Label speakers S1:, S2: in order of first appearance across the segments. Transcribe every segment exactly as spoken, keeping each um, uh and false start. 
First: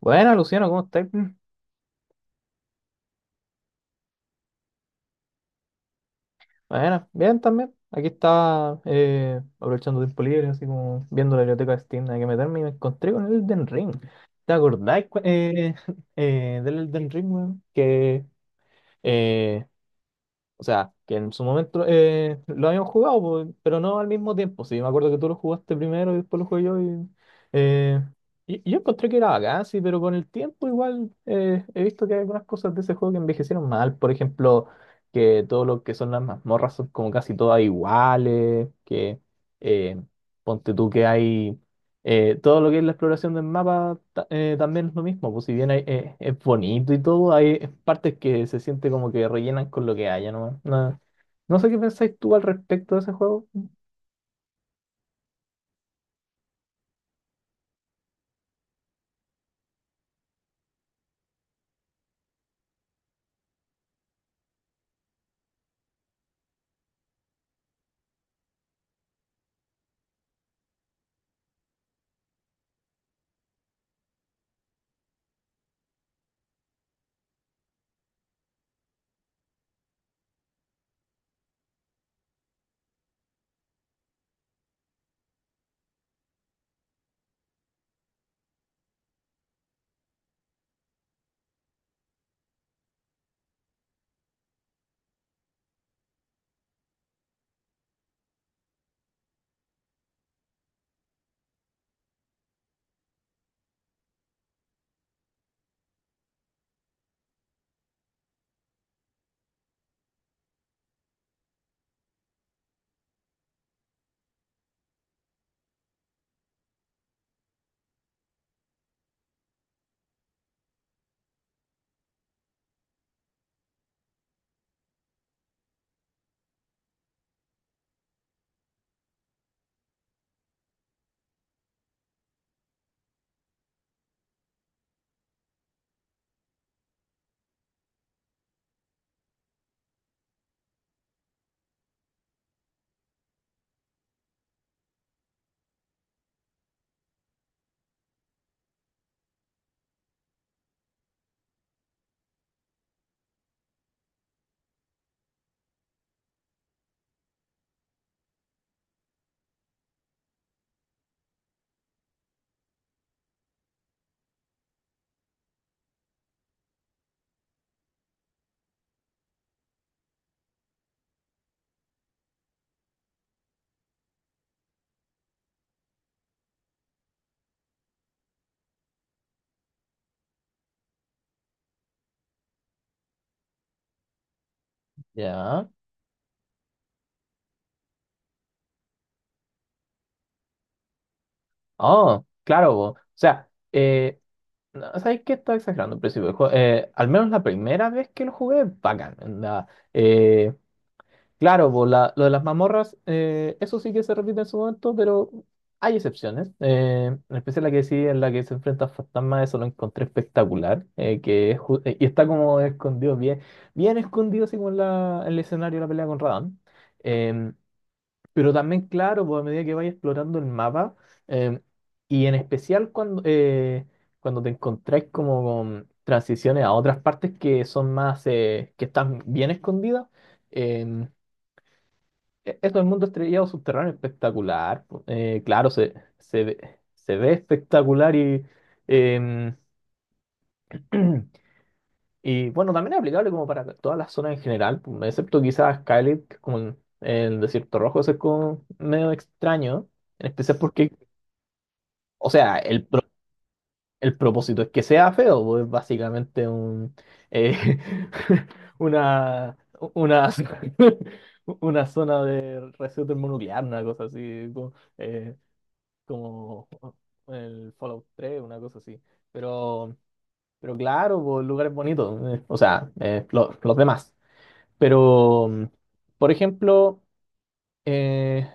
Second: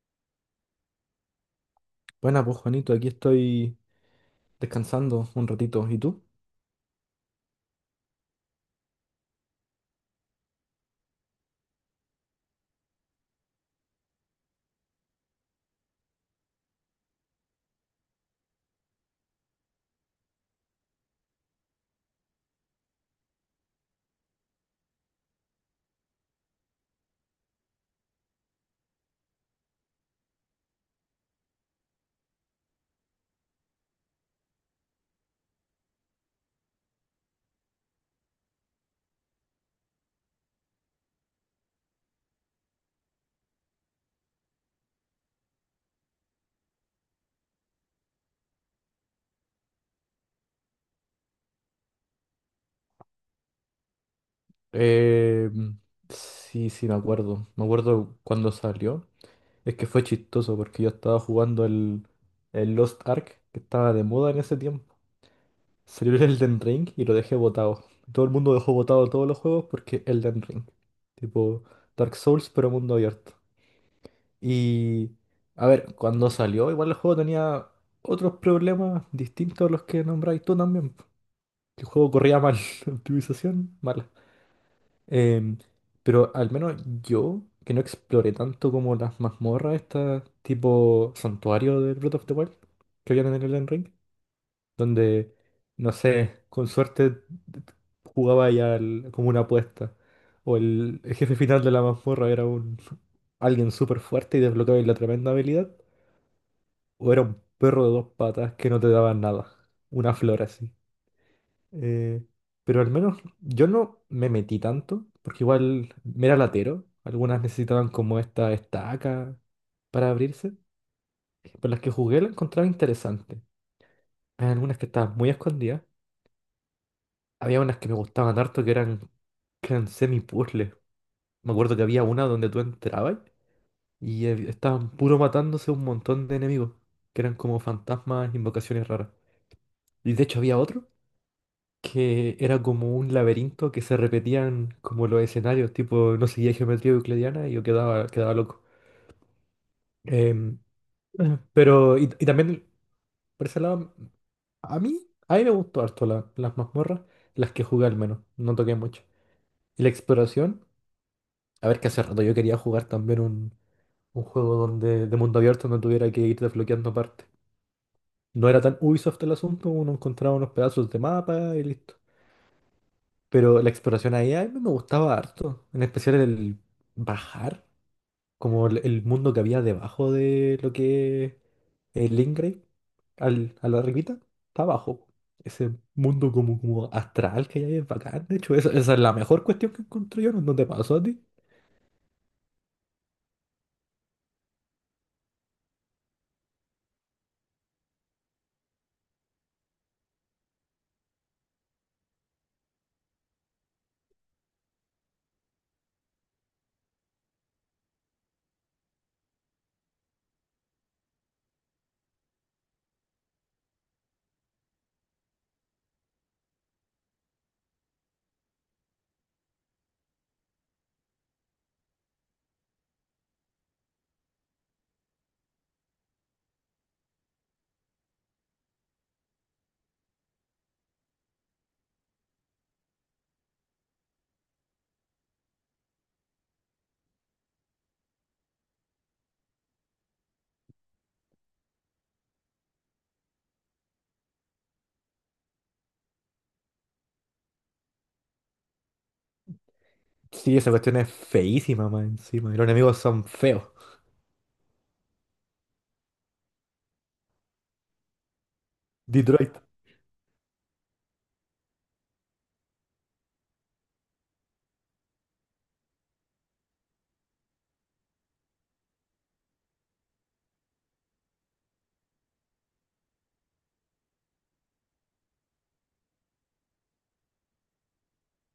S1: Bueno, Luciano, ¿cómo estás?
S2: Buena, pues Juanito, aquí estoy descansando un ratito. ¿Y tú?
S1: Bueno, bien también. Aquí estaba eh, aprovechando tiempo libre, así como viendo la biblioteca de Steam, hay que meterme y me encontré con el Elden Ring. ¿Te acordáis cu- eh, eh, del Elden Ring, weón? Que eh, O sea, que en su momento eh, lo habíamos jugado, pues, pero no al mismo tiempo. Sí, me acuerdo que tú lo jugaste primero y después lo jugué yo. Y, eh, y- y yo encontré que era bacán, sí, pero con el tiempo igual eh, he visto que hay algunas cosas de ese juego que envejecieron mal. Por ejemplo, que todo lo que son las mazmorras son como casi todas iguales, que eh, ponte tú que hay... Eh, todo lo que es la exploración del mapa ta- eh, también es lo mismo, pues si bien hay- eh, es bonito y todo, hay partes que se siente como que rellenan con lo que haya, ¿no? No, no sé qué pensáis tú al respecto de ese juego.
S2: Eh, sí, sí, me acuerdo. Me acuerdo cuando salió. Es que fue chistoso porque yo estaba jugando el, el Lost Ark, que estaba de moda en ese tiempo. Salió el Elden Ring y lo dejé botado. Todo el mundo dejó botado todos los juegos porque Elden Ring. Tipo Dark Souls, pero mundo abierto. Y, a ver, cuando salió, igual el juego tenía otros problemas distintos a los que nombráis tú también. El juego corría mal, la optimización mala. Em, pero al menos yo, que no exploré tanto como las mazmorras, estas tipo santuario de Breath of the Wild, que habían en el Elden Ring, donde, no sé, con suerte jugaba ya al- como una apuesta. O el jefe final de la mazmorra era un alguien súper fuerte y desbloqueaba la tremenda habilidad. O era un perro de dos patas que no te daba nada. Una flor así. Eh, pero al menos yo no me metí tanto, porque igual me era latero. Algunas necesitaban como esta estaca para abrirse. Pero las que jugué las encontraba interesantes. Había algunas que estaban muy escondidas. Había unas que me gustaban harto que eran, que eran semi-puzzles. Me acuerdo que había una donde tú entrabas y eh, estaban puro matándose un montón de enemigos, que eran como fantasmas, invocaciones raras. Y de hecho había otro que era como un laberinto que se repetían como los escenarios, tipo, no seguía geometría euclidiana y yo quedaba, quedaba loco. Em, eh, pero, y, y también, por ese lado, a mí, a mí me gustó harto la- las mazmorras, las que jugué al menos, no toqué mucho. Y la exploración, a ver, que hace rato yo quería jugar también un, un juego donde, de mundo abierto donde tuviera que ir desbloqueando partes. No era tan Ubisoft el asunto, uno encontraba unos pedazos de mapa y listo. Pero la exploración ahí a mí me gustaba harto, en especial el bajar, como el, el mundo que había debajo de lo que es el Ingray, al, a la arribita, está abajo.
S1: Ya.
S2: Ese mundo como, como astral que hay ahí es bacán, de hecho, esa, esa es la mejor cuestión que encontré yo, ¿no no te pasó a ti?
S1: Oh, claro, po. O sea, eh, no, ¿sabes qué? Estaba exagerando al principio del juego. Eh, al menos la primera vez que lo jugué, bacán. Onda, claro, pues, la- lo de las mazmorras, eh, eso sí que se repite en su momento, pero hay excepciones. Eh, en especial la que sí, en la que se enfrenta a fantasmas, eso lo encontré espectacular. Eh, que es ju- eh, y está como escondido, bien, bien escondido, así como en, la- en el escenario de la pelea con Radahn. Em, pero también, claro, pues a medida que vayas explorando el mapa, em, y en especial cuando, eh, cuando te encontráis como con transiciones a otras partes que son más, eh, que están bien escondidas em, e- eso del mundo estrellado subterráneo espectacular. Po. Eh, claro, se, se ve, se ve espectacular y, em, y bueno, también es aplicable como para todas las zonas en general, po, excepto quizás Skylit, que es como en el desierto rojo, eso es como medio extraño, en
S2: Sí,
S1: especial
S2: esa
S1: porque,
S2: cuestión es feísima más
S1: o
S2: encima, y
S1: sea,
S2: los
S1: el,
S2: enemigos
S1: pro-
S2: son feos.
S1: el propósito es que sea feo, pues es básicamente un, eh, una,
S2: Detroit.
S1: una, una zona de residuo termonuclear, una cosa así. Como, eh, como el Fallout tres una cosa así. Pero, pero claro, pues, lugares bonitos, eh, o sea, eh, lo- los demás. Pero, mm, por ejemplo, eh,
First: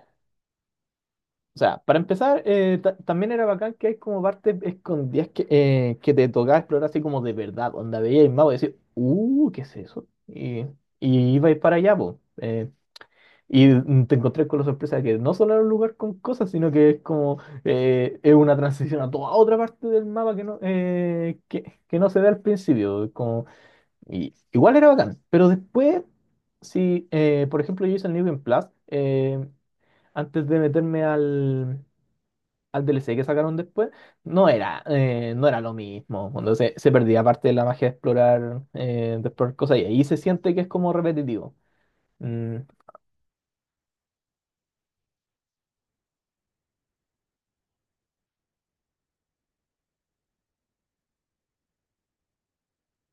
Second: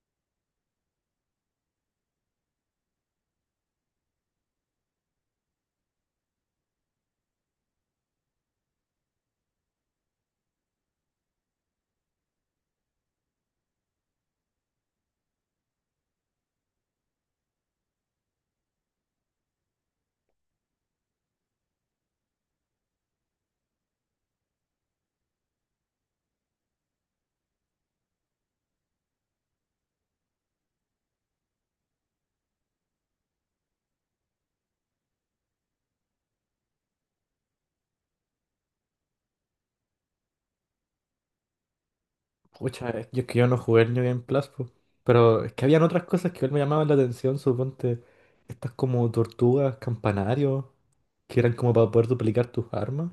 S1: o sea, para empezar, eh, ta- también era bacán que hay como partes escondidas que, eh, que te tocaba explorar así como de verdad, donde veías el mapa y decías, uh, ¿qué es eso? Y, y ibais para allá, pues. eh, Y te encontré con la sorpresa de que no solo era un lugar con cosas, sino que es como eh, es una transición a toda otra parte del mapa que no, eh, que, que no se ve al principio. Como, y, igual era bacán, pero después, si eh, por ejemplo yo hice el New Game Plus, eh, antes de meterme al, al D L C que sacaron después, no era, eh, no era lo mismo. Cuando se, se perdía parte de la magia de explorar, eh, de explorar cosas y ahí se siente que es como repetitivo. Mm,
S2: Pucha, es- yo es que yo no jugué el New Game Plus, po. Pero es que habían otras cosas que igual me llamaban la atención, suponte. Estas como tortugas, campanarios, que eran como para poder duplicar tus armas.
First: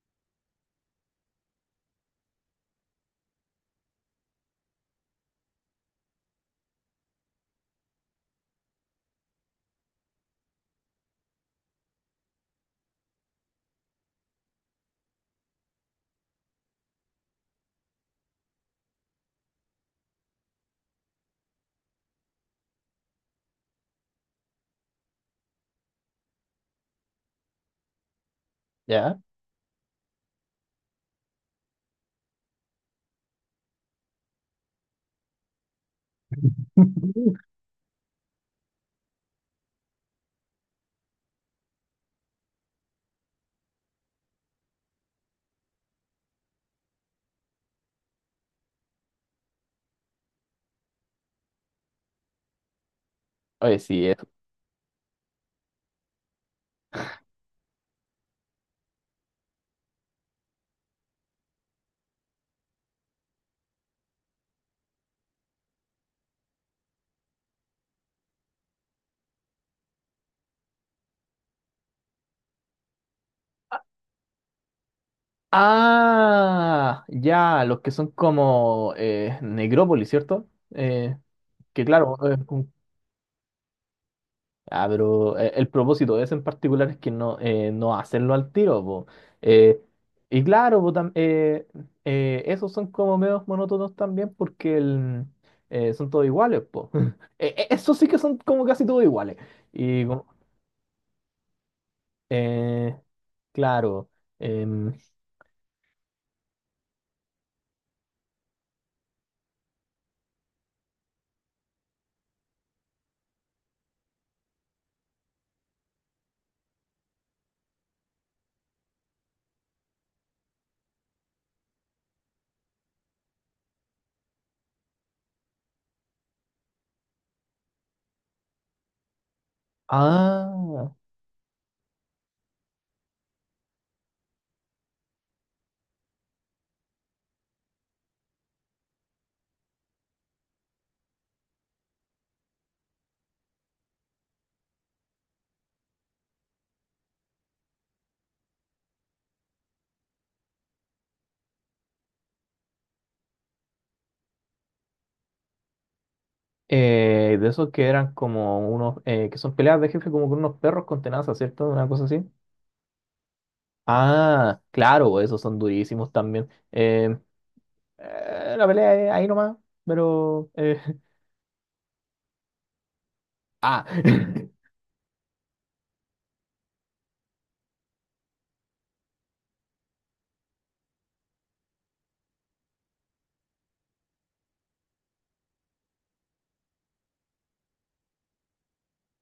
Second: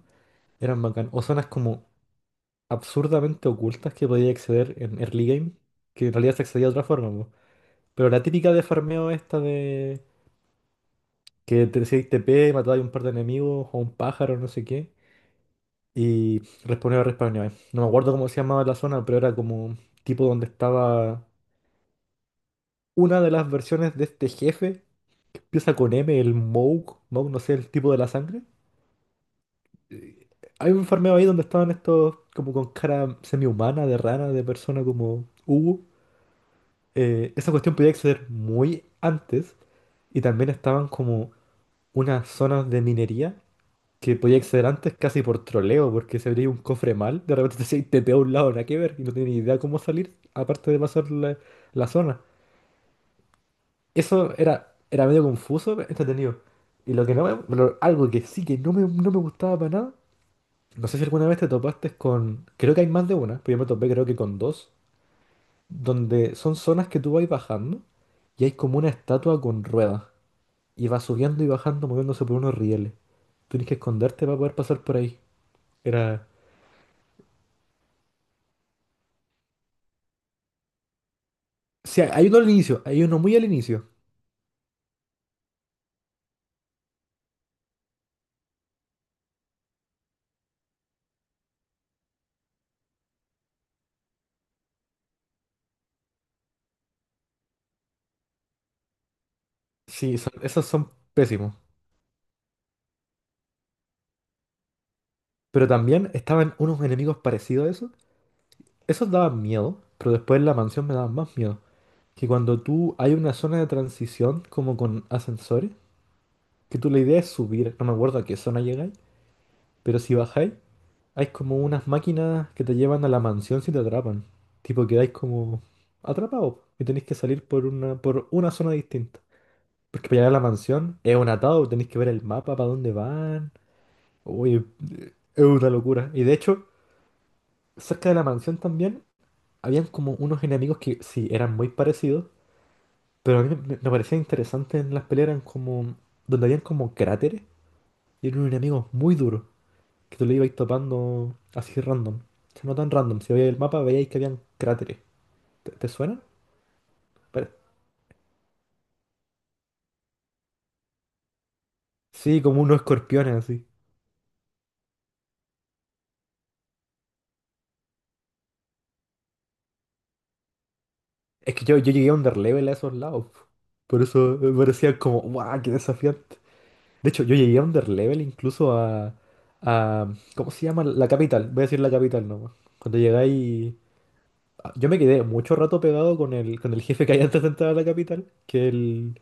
S2: Eran bacán. O zonas como absurdamente ocultas que podías acceder en early game, que en realidad se accedía de otra forma, po. Pero la típica de farmeo esta de que te decís T P, matabas a un par de enemigos o un pájaro, no sé qué. Y respawneaba, respawneaba. No me acuerdo cómo se llamaba la zona, pero era como tipo donde estaba una de las versiones de este jefe, que empieza con M, el Moog, Moog no sé, el tipo de la sangre.
S1: ¿ya?
S2: Eh, Hay un farmeo ahí donde estaban estos como con cara semi-humana, de rana, de persona como Hugo. Eh, esa cuestión podía acceder muy antes y también estaban como unas zonas de minería que podía acceder antes casi por troleo, porque se abría un cofre mal, de repente te decía, te a un lado, nada que ver, y no tenía ni idea cómo salir, aparte de pasar la la zona.
S1: Oye, sí, es,
S2: Eso era, era medio confuso, pero entretenido. Y lo que no me, lo- algo que sí que no me, no me gustaba para nada, no sé si alguna vez te topaste con, creo que hay más de una, pero yo me topé creo que con dos, donde son zonas que tú vas bajando y hay como una estatua con ruedas y va subiendo y bajando moviéndose por unos rieles. Tienes que esconderte para poder pasar por ahí. Era...
S1: ah, ya, los que son como eh, Necrópolis, ¿cierto? Eh, que
S2: Sí,
S1: claro,
S2: hay
S1: eh,
S2: uno al
S1: un-
S2: inicio, hay uno muy al inicio.
S1: ah, pero eh, el propósito de ese en particular es que no, eh, no hacerlo al tiro, po. Eh, y claro, po, tam- eh, eh, esos son como medios monótonos también porque el, eh, son todos iguales, po. Eh, eh, esos sí que son como casi todos iguales. Y
S2: Sí,
S1: como-
S2: son- esos son pésimos.
S1: eh, claro. Em,
S2: Pero también estaban unos enemigos parecidos a eso. Esos daban miedo, pero después en la mansión me daban más miedo. Que cuando tú hay una zona de transición como con ascensores, que tú la idea es subir, no me acuerdo a qué zona llegáis, pero si bajáis, hay como unas máquinas que te llevan a la mansión si te atrapan. Tipo quedáis como atrapados y tenéis que salir por una, por una zona distinta. Porque para llegar a la
S1: ah.
S2: mansión es un atado, tenéis que ver el mapa para dónde van. Uy, es una locura. Y de hecho, cerca de la mansión también habían como unos enemigos que sí eran muy parecidos. Pero a mí me, me parecía interesante en las peleas eran como, donde habían como cráteres y eran unos enemigos muy duros, que tú le ibas topando así random. O sea, no tan random, si veíais el mapa veíais que habían cráteres. ¿Te, te suena?
S1: Eh, de
S2: Pero-
S1: esos que eran como unos, eh, que son peleas de jefe como con unos perros con tenazas, ¿cierto? Una cosa así.
S2: sí, como unos escorpiones así.
S1: Ah, claro, esos son durísimos también. Eh, eh, la pelea es ahí nomás, pero... eh,
S2: Es que yo, yo llegué a underlevel a esos lados.
S1: Ah,
S2: Por eso me parecía como, ¡guau! ¡Qué desafiante! De hecho, yo llegué a underlevel incluso a, a... ¿Cómo se llama? La capital. Voy a decir la capital nomás. Cuando llegáis yo me quedé mucho rato pegado con el, con el jefe que hay antes de entrar a la capital, que el,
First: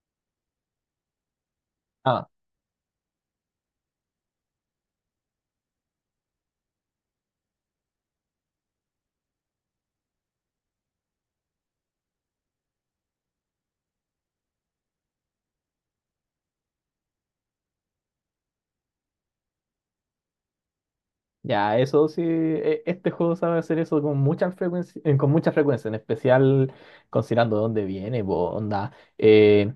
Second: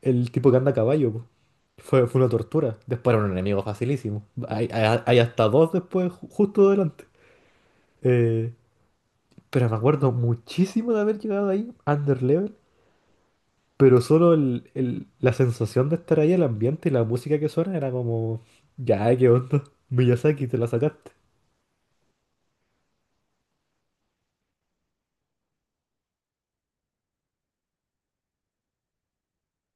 S2: el tipo que anda a caballo, po. Fue, fue
S1: ah,
S2: una tortura. Después era un enemigo facilísimo. Hay, hay- hay hasta dos después, ju- justo delante. Eh, pero me acuerdo muchísimo de haber llegado ahí, under level. Pero solo el- el- la sensación de estar ahí, el ambiente y la música que suena era como... Ya, eh, ¿qué onda? Miyazaki, te la sacaste.
S1: ya, eso sí, e- este juego sabe hacer eso con mucha frecuencia, eh, con mucha frecuencia, en especial considerando de dónde viene, po, onda. eh,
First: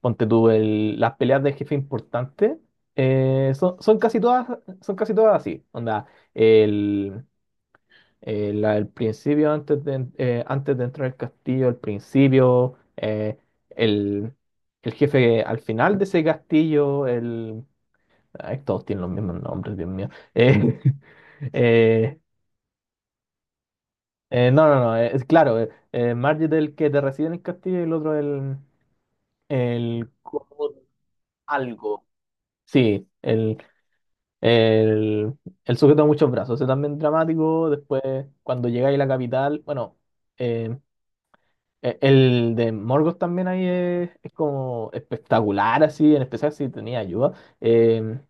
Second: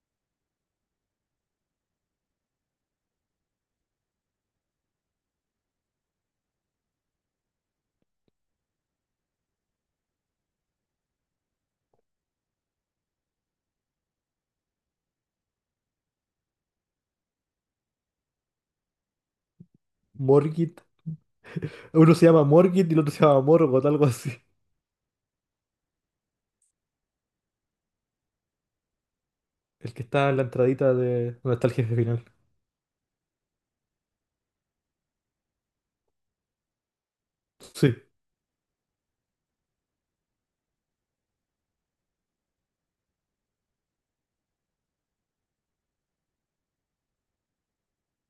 S1: Ponte tú el- las peleas de jefe importante eh, son, son casi todas, son casi todas así. Onda, el, el- la del principio antes de, eh, antes de entrar al castillo, el principio, eh, el, el jefe al final de ese castillo, el. Ay, todos tienen los mismos nombres, Dios mío. Eh,
S2: Morgit. Uno
S1: eh,
S2: se llama Morgit y el otro se llama Morgoth, algo así.
S1: eh, no, no, no, eh, es claro, eh, eh, Marge es el que te recibe en el castillo y el otro el,
S2: El que
S1: el
S2: está en la entradita de donde está el jefe
S1: algo.
S2: final.
S1: Sí, el, El, el sujeto de muchos brazos, ese también dramático.
S2: Sí,
S1: Después, cuando llegáis a la capital, bueno, eh, e- el de Morgoth también ahí es, es como espectacular, así, en especial si tenía ayuda. Eh,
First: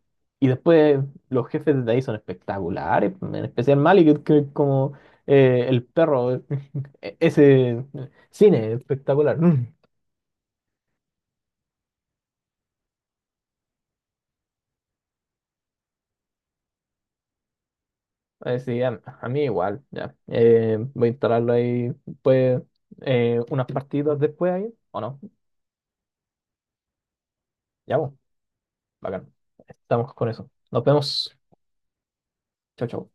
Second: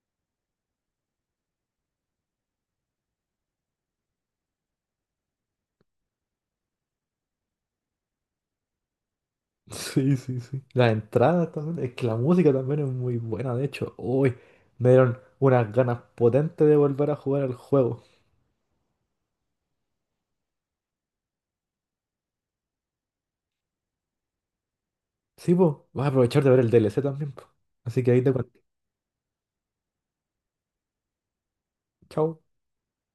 S1: y después, los jefes de ahí son espectaculares, en especial Malik, que que es como eh, el perro, e- ese cine espectacular. Mm.
S2: sí, sí, sí. Las entradas también. Es que la música también es muy buena, de hecho. Uy, me dieron unas ganas potentes de volver a jugar al juego.
S1: Eh, sí, a, a mí igual, ya. Eh, voy a instalarlo ahí, pues, eh, unas partidas después ahí, ¿o no?
S2: Sí, pues, vas a aprovechar de ver el D L C también, po.
S1: Ya,
S2: Así que
S1: pues,
S2: ahí te cuento.
S1: bacán. Estamos con eso. Nos vemos.
S2: Chao.
S1: Chau, chau.